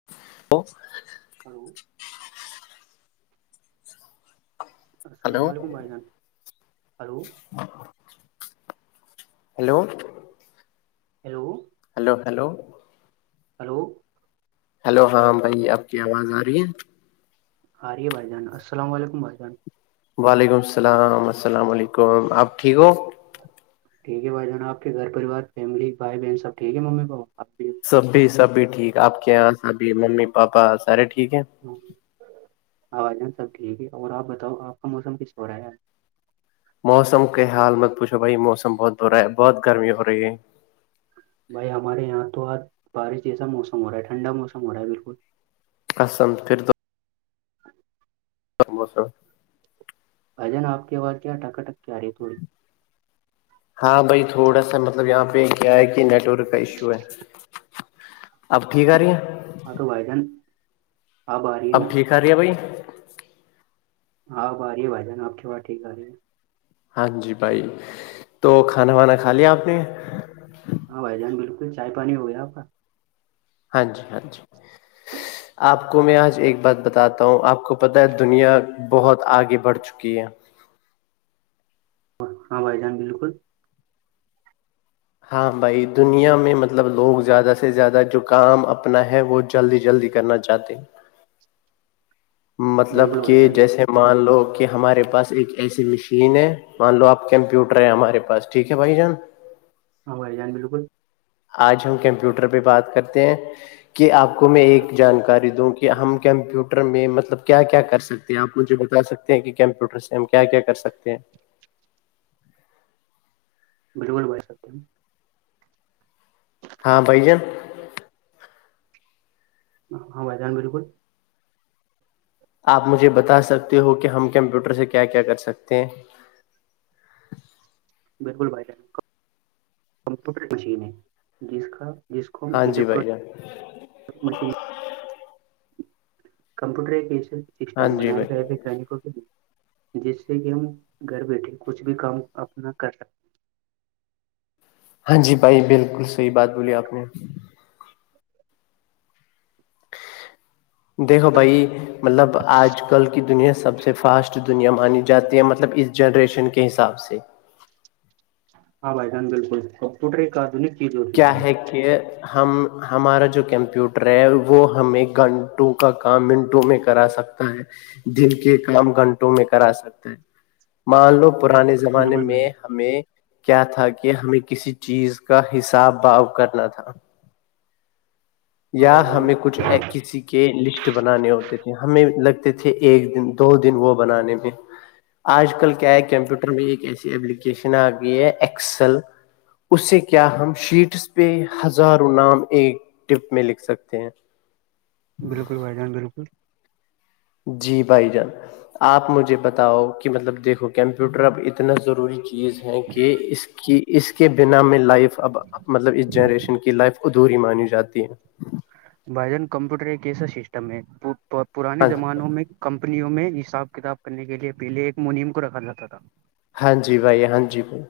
ا [inaudible] hello السلام hello علیکم بھائی جان hello hello hello hello hello hello hello ہاں بھائی آپ کی آواز آ رہی ہے آپ رہی ہے بھائی جان السلام علیکم بھائی جان وعلیکم السلام السلام علیکم اپ ٹھیک ہو ٹھیک ہے بھائی جان آپ گھر پریوار فیملی بھائی بہن سب ٹھیک ہے ممی پاپا آپ بھی سبھی سبھی ٹھیک آپ کے یہاں سبھی ممی پاپا سارے ٹھیک ہیں ہاں بھائی جان سب ٹھیک ہے اور آپ بتاؤ آپ کا موسم کیسا ہو رہا ہے موسم کے حال مت پوچھو بھائی موسم بہت برا ہے بہت گرمی ہو رہی ہے بھائی ہمارے یہاں تو آج بارش جیسا موسم ہو رہا ہے ٹھنڈا موسم ہو رہا ہے بالکل قسم پھر تو [inaudible] [inaudible] بھائی جان آپ کی آواز کیا اٹک اٹک کے آ رہی ہے تھوڑی [inaudible] [inaudible] ہاں بھائی تھوڑا سا مطلب یہاں پہ کیا ہے کہ نیٹ ورک کا ایشو ہے اب ٹھیک آ رہی ہیں ہاں تو بھائی جان اب آ رہی ہے نا آ رہی ہے بھائی ہاں اب آ رہی بھائی جان آپ کی بات ٹھیک آ رہے ہیں ہاں جی بھائی تو کھانا وانا کھا لیا آپ نے ہاں بھائی جان بالکل چائے پانی ہو گیا آپ کا ہاں جی ہاں جی آپ کو میں آج ایک بات بتاتا ہوں آپ کو پتہ ہے دنیا بہت آگے بڑھ چکی ہے ہاں بھائی جان بالکل ہاں بھائی دنیا میں مطلب لوگ زیادہ سے زیادہ جو کام اپنا ہے وہ جلدی جلدی کرنا چاہتے مطلب بالکل بھائی کہ جان جیسے مان لو کہ ہمارے پاس ایک ایسی مشین ہے مان لو آپ کمپیوٹر ہیں ہمارے پاس ٹھیک ہے بھائی جان ہاں بھائی جان بالکل آج ہم کمپیوٹر پہ بات کرتے ہیں کہ آپ کو میں ایک جانکاری دوں کہ ہم کمپیوٹر میں مطلب کیا کیا کر سکتے آپ مجھے بتا سکتے ہیں کہ کمپیوٹر سے ہم کیا کیا کر سکتے ہیں بالکل بھائ بتا سکتے ہیں ہاں بھائی جان ہاں بھائی جان بالکل آپ مجھے بتا سکتے ہو کہ ہم کمپیوٹر سے کیا کیا کر سکتے ہیں بالکل بھائی جان کمپیوٹر ایک مشین ہے جس کا جس کو ہم الیکٹرانک ج مشین کمپیوٹر ایک ایسے ہاں سسٹم جی بنائے بھائی گئے ویگانکوں کے لیے جس سے کہ ہم گھر بیٹھے کچھ بھی کام اپنا کر سکتے ہاں جی بھائی بالکل صحیح بات بولی آپ نے دیکھو بھائی مطلب آج کل کی دنیا سب سے فاسٹ دنیا مانی جاتی ہے مطلب اس جنریشن کے حساب سے ہاں بھائی جان بالکل کمپیوٹر ایک چیز ہو کیا چکی ہے کہ ہم ہمارا جو کمپیوٹر ہے وہ ہمیں گھنٹوں کا کام منٹوں میں کرا سک تا ہے دن کے کام گھنٹوں میں کرا سکتا ہے مان لو پرانے سے زمانے بالکل بھائی میں ہمیں کیا تھا کہ ہمیں کسی چیز کا حساب باب کرنا تھا ہاں یا بھائی جان ہمیں کچھ بالکل کسی کے لسٹ بنانے ہوتے تھے ہمیں لگتے تھے ایک دن دو دن وہ بنانے میں آج کل کیا ہے کمپیوٹر میں ایک ایسی ایلیکیشن آ گئی ہے ایکسل اس سے کیا ہم شیٹس پہ ہزاروں نام ایک ٹپ میں لکھ سکتے ہیں بالکل بھائی جان بالکل جی بھائی جان آپ مجھے بتاؤ کہ مطلب دیکھو کمپیوٹر اب اتنا ضروری چیز ہے کہ اس کے کہ اس کے بنا میں لائف اب مطلب اس جنریشن کی لائف ادھوری مانی جاتی ہے بھائی جان کمپیوٹر ایک کیسا سسٹم ہے پرانے ہاں زمانوں میں کمپنیوں میں حساب کتاب کرنے کے لیے پہلے ایک منیم کو رکھا جاتا تھا ہاں جی بھائی ہاں جی بھائی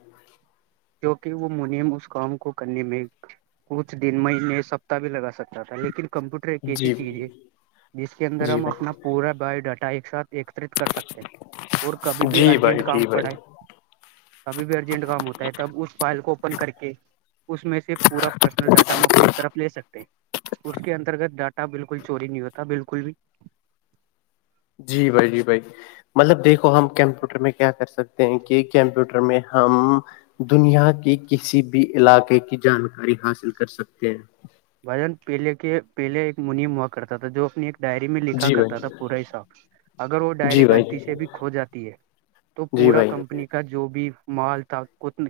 کیونکہ وہ منیم اس کام کو کرنے میں کچھ دن مہینے سپتتاہ بھی لگا سکتا تھا لیکن کمپیوٹر ایک ایسی جی چیز ہے جس کے اندر جی ہم اپنا بھائی پورا بایو ڈاٹا ایک ساتھ ایکترت کر سکتے اور کبھی بھی جی بھائی ارجنٹ کام جی بھائی پڑے کبھی بھی ارجنٹ کام ہوتا ہے تب اس فائل کو اوپن کر کے اس میں سے پورا پرسنل ڈاٹا ہم اپنی طرف لے سکتے ہیں اس کے انترگت ڈاٹا بالکل چوری نہیں ہوتا بالکل بھی جی بھائی جی بھائی مطلب دیکھو ہم کمپیوٹر میں کیا کر سکتے ہیں کہ کمپیوٹر میں ہم دنیا کے کسی بھی علاقے کی جانکاری حاصل کر سکتے ہیں بھجن پہلے کے پہلے ایک منی ہوا کرتا تھا جو اپنی ایک ڈائری میں لکھا جی کرتا تھا بھائی پورا حساب اگر وہ جی ڈائری بھائی غلطی سے بھی کھو جاتی ہے تو جی پورا بھائی کمپنی کا جو بھی مال تھا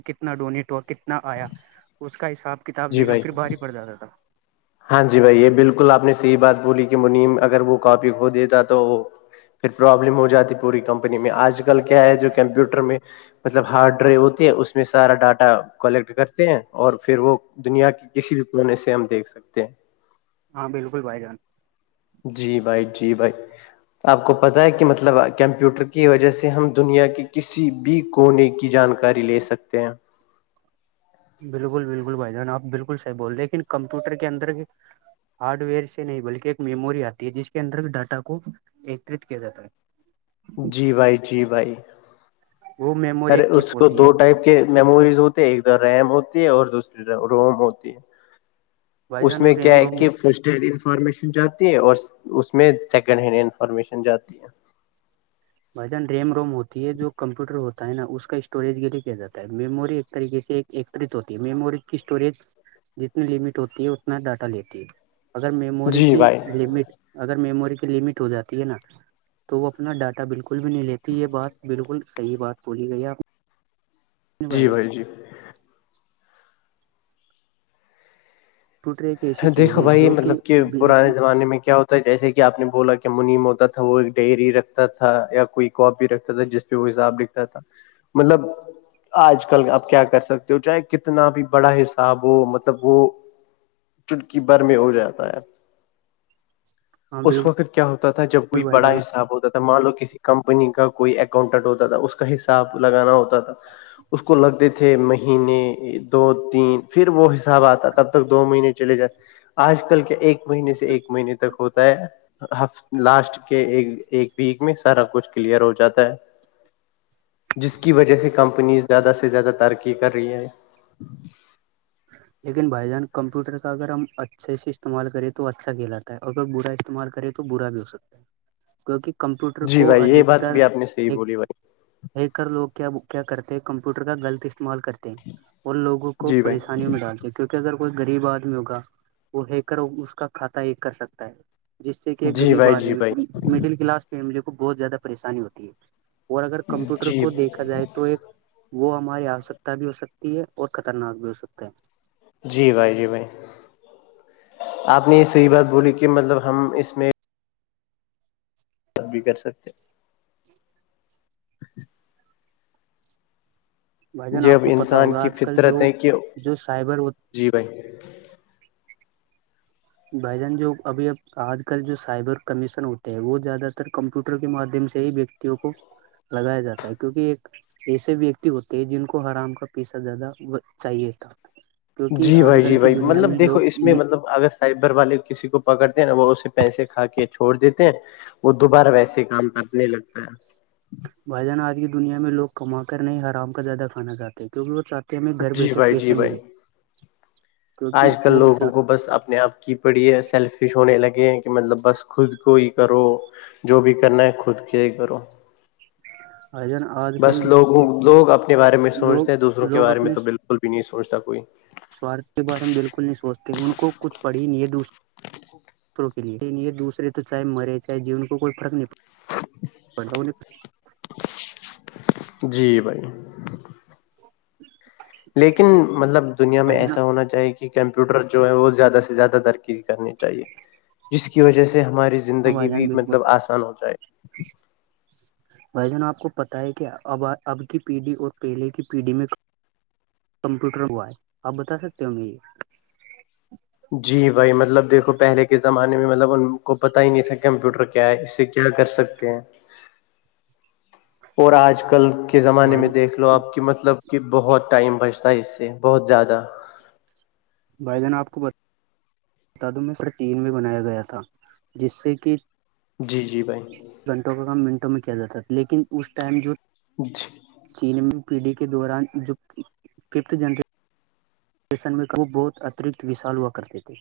کتنا ڈونیٹ اور کتنا آیا اس کا حساب کتاب جی لینا بھائی پھر باہر پڑ جاتا تھا ہاں جی بھائی یہ بالکل آپ نے صحیح بات بولی کہ منیم اگر وہ کاپی کھ دیےتا تو پھر پرابلم ہو جاتی پوری کمپنی میں آج کل کیا ہے جو کمپیوٹر میں مطلب ہارڈ ڈرائیو ہوتی ہے اس میں سارا ڈاٹا کلیکٹ کرتے ہیں اور پھر وہ دنیا کے کسی بھی پرونے سے ہم دیکھ سکتے ہیں ہاں بالکل بھائی جان جی بھائی جی بھائی آپ کو پتاہ ہے کہ مطلب کمپیوٹر کی وجہ سے ہم دنیا کی کسی بھی کونے کی جانکاری لے سکتے ہیں بالکل بالکل بھائی جان آپ بالکل صحیح بول رہے ہیں لیکن کمپیوٹر کے اندر ہارڈ ویئر سے نہیں بلکہ ایک میموری آتی ہے جس کے اندر ڈاٹا کو ایکترت کیا جاتا ہے جی بھائی جی بھائی وہ میموری ارے ایک اس چپ کو ہوتی ہے دو ٹائپ کے میموریز ہوتے ایک تو ریم ہوتی ہے اور دوسری روم ہوتی ہے بھائی اس جان میں اور کیا ریم ہے روم کہ ف ڈیل انفارمیشن جاتی ہے اور اس میں سیکنڈ ہینڈ انفارمیشن جاتی ہے بھائی جان ریم روم ہوتی ہے جو کمپیوٹر ہوتا ہے نا اس کا اسٹوریج کے لیے کیا جاتا ہے میموری ایک طریقے سے ایک ایکتت ہوتی ہے میموری کی اسٹوریج جتنی لمٹ ہوتی ہے اتنا ڈاٹا لیتی ہے اگر میموری جی کی بھائی لمٹ اگر میموری کی لمٹ ہو جاتی ہے نا تو وہ اپنا ڈاٹا بالکل بھی نہیں لیتی یہ بات بالکل صحیح بات بولی گئی آ جی بھائی جی ٹرے دیکھو بھائی مطلب کہ پرانے زمانے میں کیا ہوتا جیسے کہ آپ نے بولا کہ منیم ہوتا تھا وہ ایک ڈیری رکھتا تھا یا کوئی کاپی رکھتا تھا جس وہ حساب دکھتا تھا مطلب آج کل آپ کیا کر سکتے ہو چاہے کتنا بھی بڑا حساب ہو مطلب وہ چٹکی بر میں ہو جاتا ہے ہاں اس بالکل وقت کیا ہوتا تھا جب کوئی بھائی بڑا جان حساب ہوتا تھا مان لو کسی کمپنی کا کوئی اکاؤنٹنٹ ہوتا تھا اس کا حساب لگانا ہوتا تھا اس کو لگتے تھے مہینے دو تین پھر وہ حساب آتا تب تک دو مہینے چلے جائ آج کل کیا ایک مہینے سے ایک مہینے تک ہوتا ہے ہف لاسٹ کے ایک ویک میں سارا کچھ کلیئر ہو جاتا ہے جس کی وجہ سے کمپنی زیادہ سے زیادہ ترقی کر رہی ہیں لیکن بھائی جان کمپیوٹر کا اگر ہم اچھے سے اسعمال کرے تو اچھا کھیلااتے اور اگر برا استعمال کرے تو برا بھی ہو سکتا ہے کیونکہ کمپیوٹر جی کو بھائی یہ بات ادکتر بھی آپ نے صحیح ایک بولی بھائی ہے کر لوگ کیا کرتے ہیں کمپیوٹر کا غلط استعمال کرتے ہیں اور لوگوں کو جی بھائی پانی میں ڈالتے کیکہ اگر کوئی غریب آدمی ہوا وہ ہے کر اس کا کھاتہ ایک کر سکتا ہے جس سے کہ جی غریب بھائی جی آدمی بھائی کو مڈل کلاس فیملی کو بہت زیادہ پریشانی ہوتی ہے اور اگر کمپیوٹر جی کو دیکھا جائے تو ایک وہ ہماری آوشکتا بھی ہو سکتی ہے اور خطرناک بھی ہو سکتا ہے جی بھائی جی بھائی آپ نے یہ صحیح بات بولی کہ مطلب ہم اس میں بات بھی کر سکتے بھائی جان یہ آپ اب کو پتا انسان ہوگا کی آج کل فطرت جو ہے کہ جو سائبر جی بھائی بھائی جان جو ابھی اب آج کل جو سائبر کمیشن ہوتے ہے وہ زیادہ تر کمپیوٹر کے مادھیم سے ہییک کو لگایا جاتا ہے کیونکہ ایک ایسے ویکتی ہوتے ہیں جن کو آرام کا پیسہ زیادہ چاہیے تھا کیونکہ جی آج بھائی جی کل کی بھائی دنیا مطلب میں دیکو لوگ اس میں مطلب اگست سائبر والے کسی کو پکڑتے ہیں نا وہ اسے پیسے کھا کے چھوڑ دیتے ہیں وہ دوبارہ ویسے کام کرنے لگتا ہے بھائی جان آج کی دنیا میں لوگ کما کر نہیں آرام کا زیادہ کھانا چاہتے ہیں کیک وہ چاہتے ہم میں گھر جی بیٹھے بھائی جی پیسے بھائی ملے آج کیونکہ کل وہ لوگوں کو بس اپنے آپ کی پڑھیے سیلفیش ہونے لگے ہیں کہ مطلب بس خود کوو ہی کرو جو بھی کرنا ہے خود کے ہی کرو ہ ان آ بس لوگوں لوگ اپنے بارے میں لوگ سوچتے ہیں دوسروں کے لوگ بارے میں تو بالکل بھی نہیں سوچتا کوئی سوارتھ کے بارے میں بالکل نہیں سوچتے ان کو کچھ پڑھی ہی نہیں دوسر دوسروں کے لیے دوسرے تو چاہے مرے چاہے جییےان کو کوئی فرق نہیں پڑتا [inaudible] جی بھائی لیکن مطلب دنیا میں جان ایسا ہونا چاہیے کہ کمپیوٹر جو ہے وہ زیادہ سے زیادہ ترقی کرنی چاہیے جس کی وجہ سے ہماری ہاں زندگی بھائی بھی جان بالکل مطلب آسان ہو جائے بھائی جان آپ کو پت ہے کہ اب اب کی پیڑھی اور پہلے کی پیڑھی میں کمپیوٹر ہوا ہے آپ بتا سکتے ہو یہ جی بھائی مطلب دیکھو پہلے کے زمانے میں مطلب ان کو پتاہ ہی نہیں تھا کمپیوٹر کیا ہے اس سے کیا کر سکتے ہیں اور آج کل کے زمانے میں بھائی دیکھ لو آپ کہ مطلب کہ بہت ٹائم بچتا ہے اس سے بہت زیادہ بھائی جان آپ کو بتا دوں میں پورے ٹیم میں بنایا گیا تھا جس سے کہ جی جی بھائی گھنٹوں کا کام منٹوں میں کیا جاتا تھا لیکن اس ٹائم جو جی [inaudible] پی ڈی کے دوران جو ففتھ جنریش میں وہ بہت اترکت وشال ہوا کرتے تھے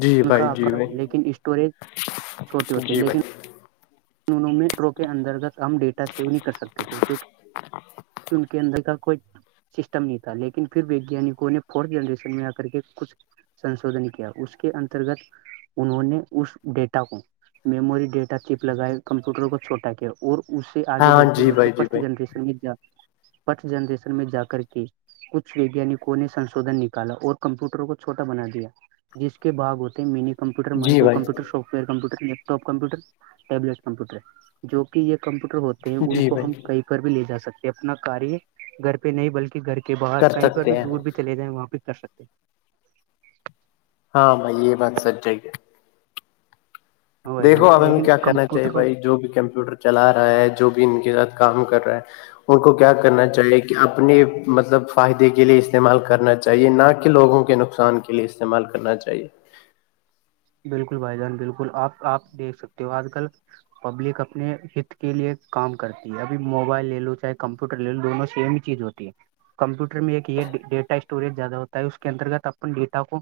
جی ان کا بھائی جی آکڑا بھائی لیکن اسٹوریج چھوٹی ہوتی جی بھائی لیکن دونوں میٹرو کے اندر کا کام ڈیٹا سیو نہیں کر سکتے تھے کیونکہ ان کے اندر کا کوئی سسٹم نہیں تھا لیکن پھر ویگیانکوں نے فورتھ جنریشن میں آ کر کے کچھ سنشوجن کیا اس کے انترگت انہوں نے اس ڈیٹا کو میموری ڈیٹا کے لگائے کمپیوٹر کو چوٹا کے اور اسے آگے ہاں ہاں بڑھتے جی بڑھتے بھائی جی فسٹ بھائی جنریشن فسٹ جنریشن میں جا کر کے کچھ ویگانکوں نے سنشوھن نکالا اور کمپیوٹروں کو چھوٹا بنا دیا جس کے باگ ہوتے مین کمپیٹر جی مائیکو بھائی computer software computer laptop computer tablet computer جو کہ یہ کمپیوٹر ہوتے ہیں ان جی کو بھائی ہم کئی پر بھی لے جا سکتے اپنا کاریہ گھر پہ نہیں بلکہ گھر کے باہر کر کہیں پر بھی سکتے دور ہیں بھی چلے جائیں وہاں بھی کر سکتے ہیں ہاں بھائی یہ بات سچائے ہیں ہاں بھائی جان دیکھو اب ہمیں لیکن کیا کہنا چاہیے کمپیوٹر بھائی جو بھی کمپیوٹر چلا رہا ہے جو بھی ان کے ساتھ کام کر رہا ہے ان کو کیا کرنا چاہیے کہ اپنے مطلب فائدے کے لیے استعمال کرنا چاہیے نہ کہ لوگوں کے نقصان نقصان کے لیے استعمال کرنا چاہیے بالکل بھائی جان بالکل آپ آپ دیکھ سکتے ہو آج کل پبلک اپنے ہت کے لیے کام کرتی ہے ابھی موبائل لے لو چاہے کمپیوٹر لے لو دونوں سیم چیز ہوتی ہے کمپیوٹر میں ایک یہ ڈیٹا اسٹوریج زیادہ ہوتا ہے اس کے انترگت اپنے ڈیٹا کو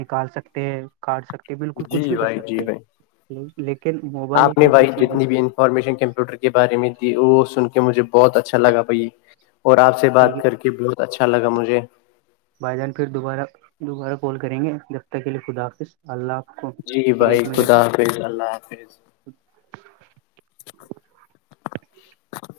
نکال سکتے ہیں کاٹ سکتے جی بالکل کچھ جی بھی کر بھائی جی سکتے بھائی ہیں لیکن موبائل آپ ایک نے ایسی بھائی چیز جتنی بھی انفارمیشن کمپیوٹر کے بارے میں دی وہ سن کے مجھے بہت اچھا لگا بھائی اور آپ سے ٹھیک بات ہے کر کے بہت اچھا لگا مجھے بھائی جان پھر دوبارہ دوبارہ کال کریں گے تب تک کے لیے خدا حافظ اللہ آپ کو جی بھائی خریت میں خدا رکھیں حافظ اللہ حافظ